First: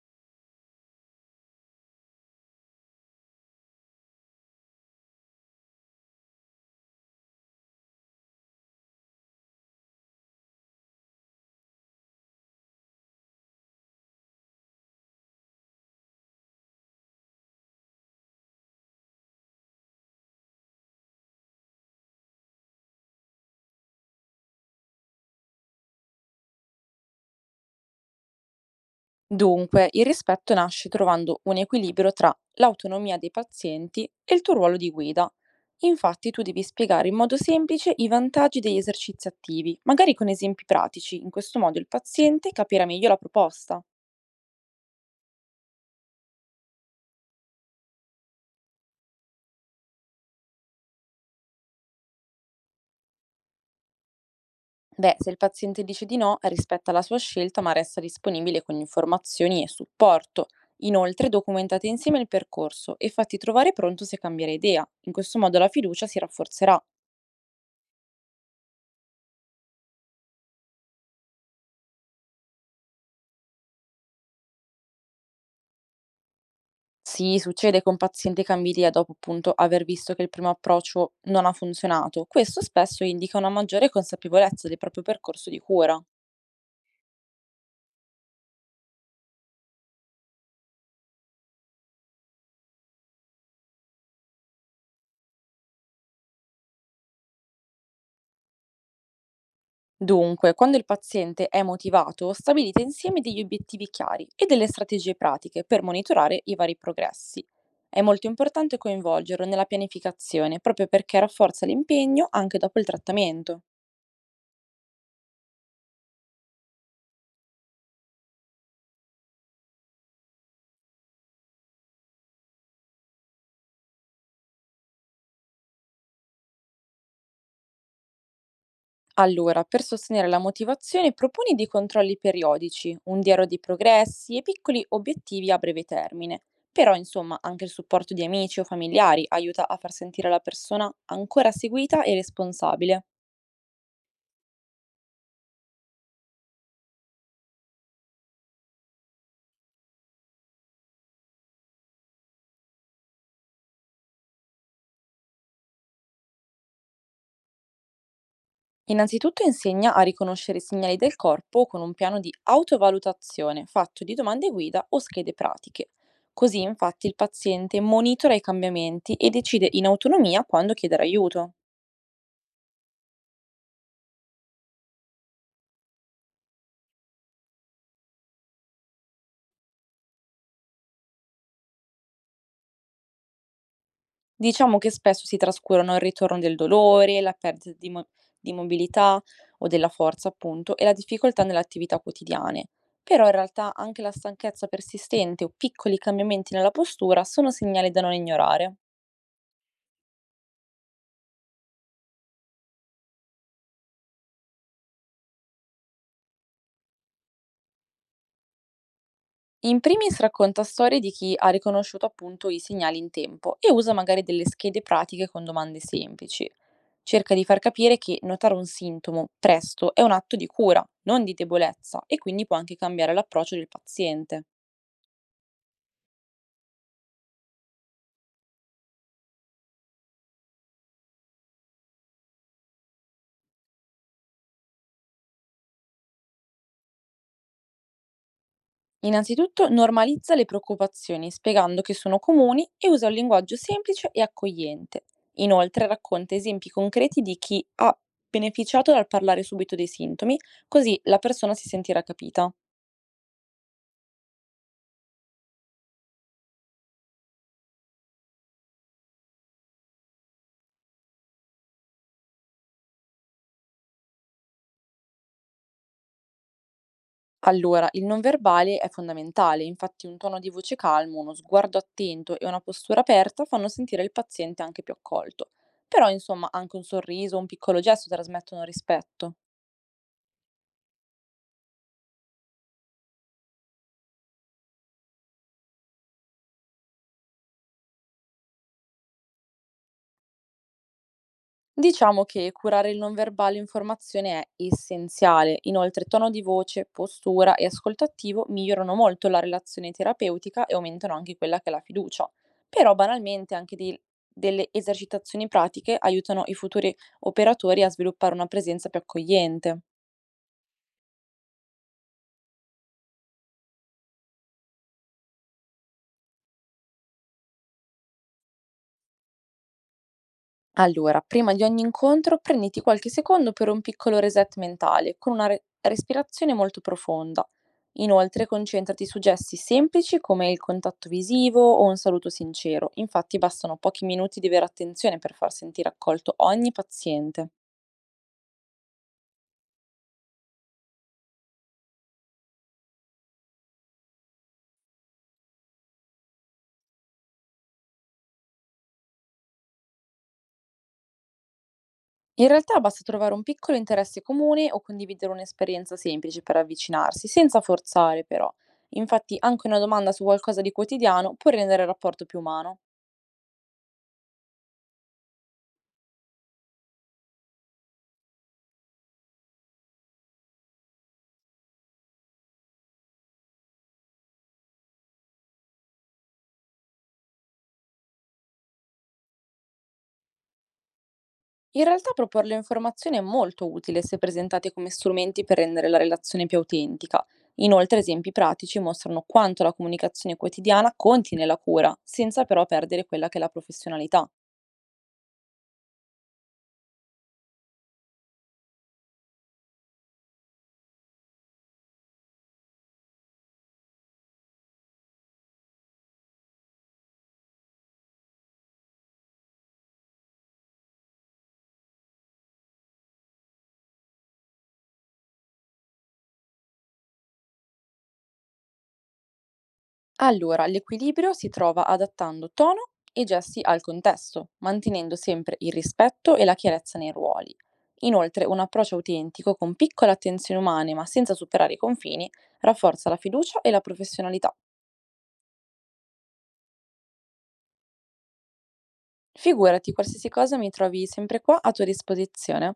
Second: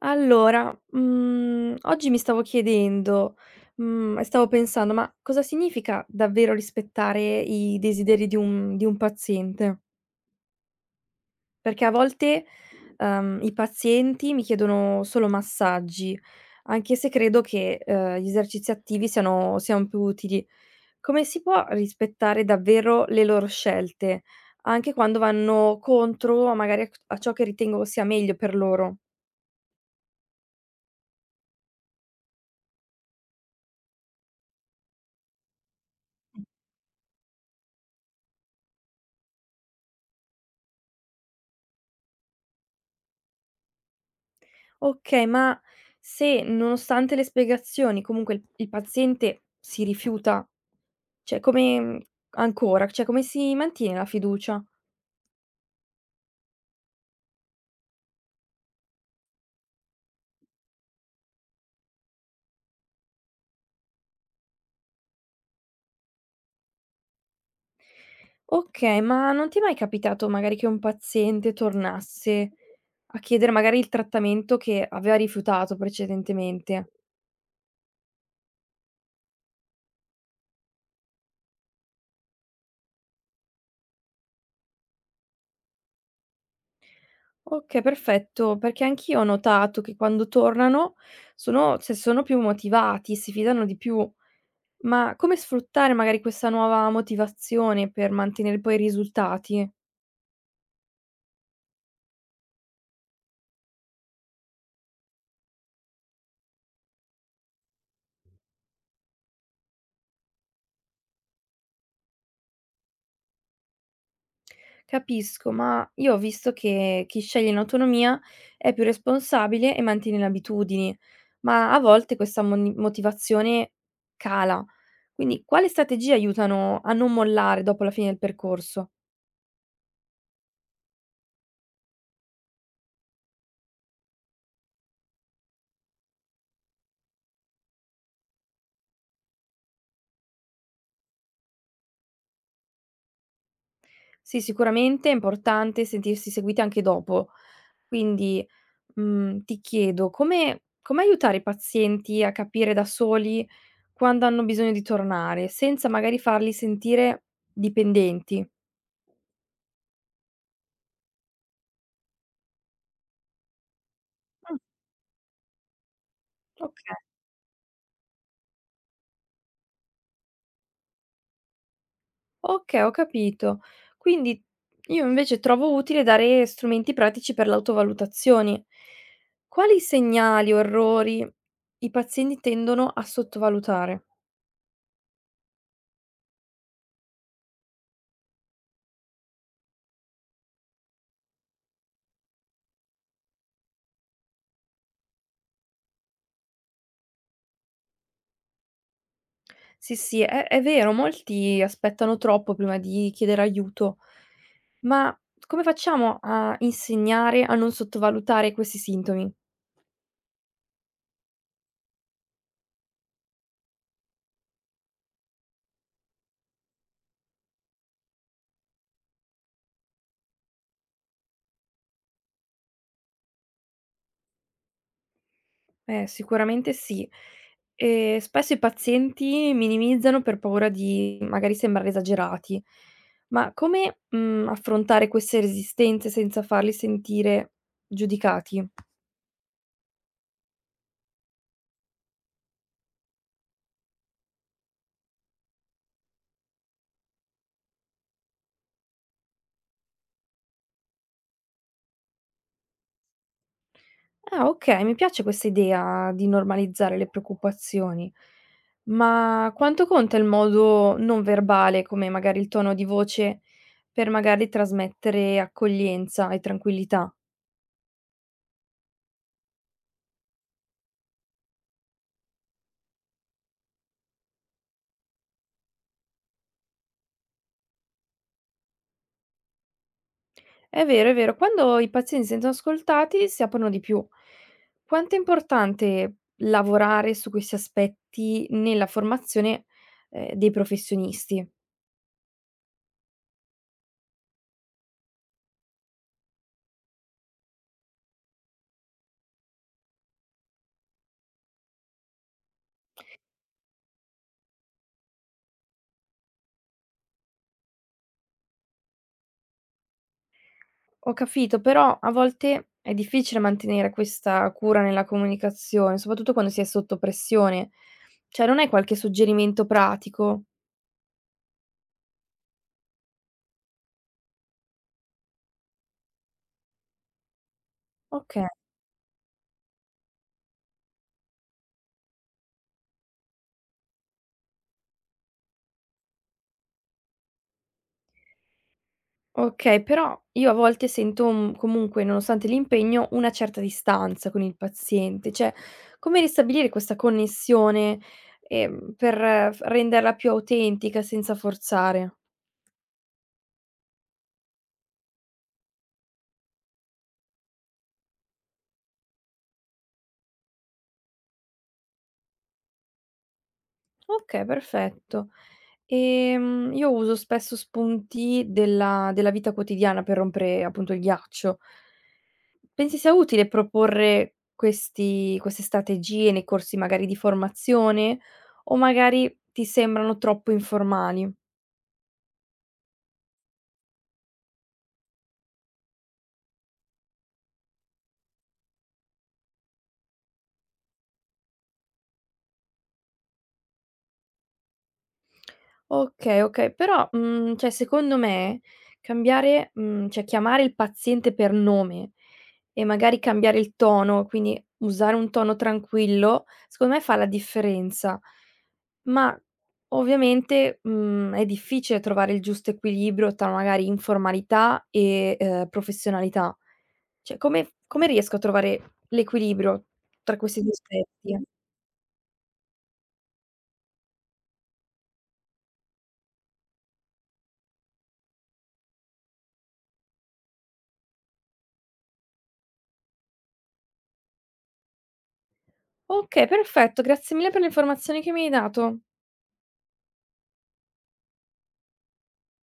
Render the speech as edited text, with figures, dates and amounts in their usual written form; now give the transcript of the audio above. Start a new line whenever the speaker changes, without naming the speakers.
Allora, oggi mi stavo chiedendo, e stavo pensando: ma cosa significa davvero rispettare i desideri di un paziente? Perché a volte, i pazienti mi chiedono solo massaggi, anche se credo che, gli esercizi attivi siano più utili. Come si può rispettare davvero le loro scelte, anche quando vanno contro magari a ciò che ritengo sia meglio per loro?
Dunque, il rispetto nasce trovando un equilibrio tra l'autonomia dei pazienti e il tuo ruolo di guida. Infatti, tu devi spiegare in modo semplice i vantaggi degli esercizi attivi, magari con esempi pratici. In questo modo il paziente capirà meglio la proposta.
Okay, ma se nonostante le spiegazioni comunque il paziente si rifiuta, cioè come mhmm, cioè come si mantiene la fiducia?
Beh, se il paziente dice di no, rispetta la sua scelta, ma resta disponibile con informazioni e supporto. Inoltre, documentate insieme il percorso e fatti trovare pronto se cambierà idea. In questo modo la fiducia si rafforzerà.
Okay, ma non ti è mai capitato magari che un paziente tornasse a chiedere magari il trattamento che aveva rifiutato precedentemente?
Sì, succede con pazienti che ambilia dopo appunto aver visto che il primo approccio non ha funzionato. Questo spesso indica una maggiore consapevolezza del proprio percorso di cura.
Okay, perfetto, perché anch'io ho notato che quando tornano sono più motivati, si fidano di più. Ma come sfruttare magari questa nuova motivazione per mantenere poi i risultati?
Dunque, quando il paziente è motivato, stabilite insieme degli obiettivi chiari e delle strategie pratiche per monitorare i vari progressi. È molto importante coinvolgerlo nella pianificazione, proprio perché rafforza l'impegno anche dopo il trattamento.
Capisco, ma io ho visto che chi sceglie in autonomia è più responsabile e mantiene le abitudini, ma a volte questa motivazione cala. Quindi, quali strategie aiutano a non mollare dopo la fine del percorso?
Allora, per sostenere la motivazione, proponi dei controlli periodici, un diario di progressi e piccoli obiettivi a breve termine. Però, insomma, anche il supporto di amici o familiari aiuta a far sentire la persona ancora seguita e responsabile.
Sì, sicuramente è importante sentirsi seguiti anche dopo. Quindi. Ti chiedo come aiutare i pazienti a capire da soli quando hanno bisogno di tornare, senza magari farli sentire dipendenti?
Innanzitutto insegna a riconoscere i segnali del corpo con un piano di autovalutazione fatto di domande
Mh.
guida o schede pratiche. Così
Okay,
infatti il paziente monitora i cambiamenti e decide in autonomia quando chiedere aiuto.
okay, ho capito. Quindi io invece trovo utile dare strumenti pratici per l'autovalutazione. Quali segnali o errori i pazienti tendono a sottovalutare?
Diciamo che spesso si trascurano il ritorno del dolore, la perdita di mo di mobilità o della forza, appunto, e la difficoltà nelle attività quotidiane. Però in realtà anche la stanchezza persistente o piccoli cambiamenti nella postura sono segnali da non ignorare.
Sì, sì, è vero, molti aspettano troppo prima di chiedere aiuto, ma come facciamo a insegnare a non sottovalutare questi sintomi?
In primis racconta storie di chi ha riconosciuto appunto i segnali in tempo e usa magari delle schede pratiche con domande semplici. Cerca di far capire che notare un sintomo presto è un atto di cura, non di debolezza, e quindi può anche cambiare l'approccio del paziente.
Sicuramente sì. Spesso i pazienti minimizzano per paura di magari sembrare esagerati, ma come, affrontare queste resistenze senza farli sentire giudicati?
Innanzitutto normalizza le preoccupazioni spiegando che sono comuni e usa un linguaggio semplice e accogliente. Inoltre racconta esempi concreti di chi ha beneficiato dal parlare subito dei sintomi, così la persona si sentirà capita.
Ah, okay, mi piace questa idea di normalizzare le preoccupazioni. Ma quanto conta il modo non verbale, come magari il tono di voce, per magari trasmettere accoglienza e tranquillità?
Allora, il non verbale è fondamentale, infatti un tono di voce calmo, uno sguardo attento e una postura aperta fanno sentire il paziente anche più accolto. Però, insomma, anche un sorriso, un piccolo gesto trasmettono rispetto.
È vero, quando i pazienti si sentono ascoltati si aprono di più. Quanto è importante lavorare su questi aspetti nella formazione, dei professionisti?
Diciamo che curare il non verbale informazione è essenziale, inoltre tono di voce, postura e ascolto attivo migliorano molto la relazione terapeutica e aumentano anche quella che è la fiducia. Però banalmente anche delle esercitazioni pratiche aiutano i futuri operatori a sviluppare una presenza più accogliente.
Ho capito, però a volte è difficile mantenere questa cura nella comunicazione, soprattutto quando si è sotto pressione. Cioè, non hai qualche suggerimento pratico?
Allora, prima di ogni incontro prenditi qualche secondo per un piccolo reset mentale, con una respirazione molto profonda. Inoltre,
Okay,
concentrati su gesti semplici come il contatto visivo o un saluto sincero. Infatti, bastano pochi minuti di vera attenzione per far sentire accolto ogni paziente.
okay, però io a volte sento, comunque, nonostante l'impegno, una certa distanza con il paziente. Cioè, come ristabilire questa connessione, per f renderla più autentica senza forzare?
In realtà basta trovare un piccolo interesse comune o condividere un'esperienza semplice per avvicinarsi, senza forzare però. Infatti, anche una domanda su qualcosa di quotidiano può rendere il rapporto più umano.
Okay, perfetto. Io uso spesso spunti della vita quotidiana per rompere appunto il ghiaccio. Pensi sia utile proporre questi queste strategie nei corsi magari di formazione o magari ti sembrano troppo informali?
In realtà proporre le informazioni è molto utile se presentate come strumenti per rendere la relazione più autentica. Inoltre, esempi pratici mostrano quanto la comunicazione quotidiana conti nella cura, senza però perdere quella che è la professionalità.
Okay, okay, però, cioè secondo me cambiare cioè chiamare il paziente per nome e magari cambiare il tono, quindi usare un tono tranquillo, secondo me fa la differenza. Ma ovviamente, è difficile trovare il giusto equilibrio tra magari informalità e, professionalità. Cioè come riesco a trovare l'equilibrio tra questi
Allora,
2
l'equilibrio
aspetti?
si trova adattando tono e gesti al contesto, mantenendo sempre il rispetto e la chiarezza nei ruoli. Inoltre, un approccio autentico con piccole attenzioni umane ma senza superare i confini rafforza la fiducia e la professionalità.
Okay, perfetto, grazie mille per le informazioni che mi hai dato.
Figurati, qualsiasi cosa mi trovi sempre qua a tua disposizione.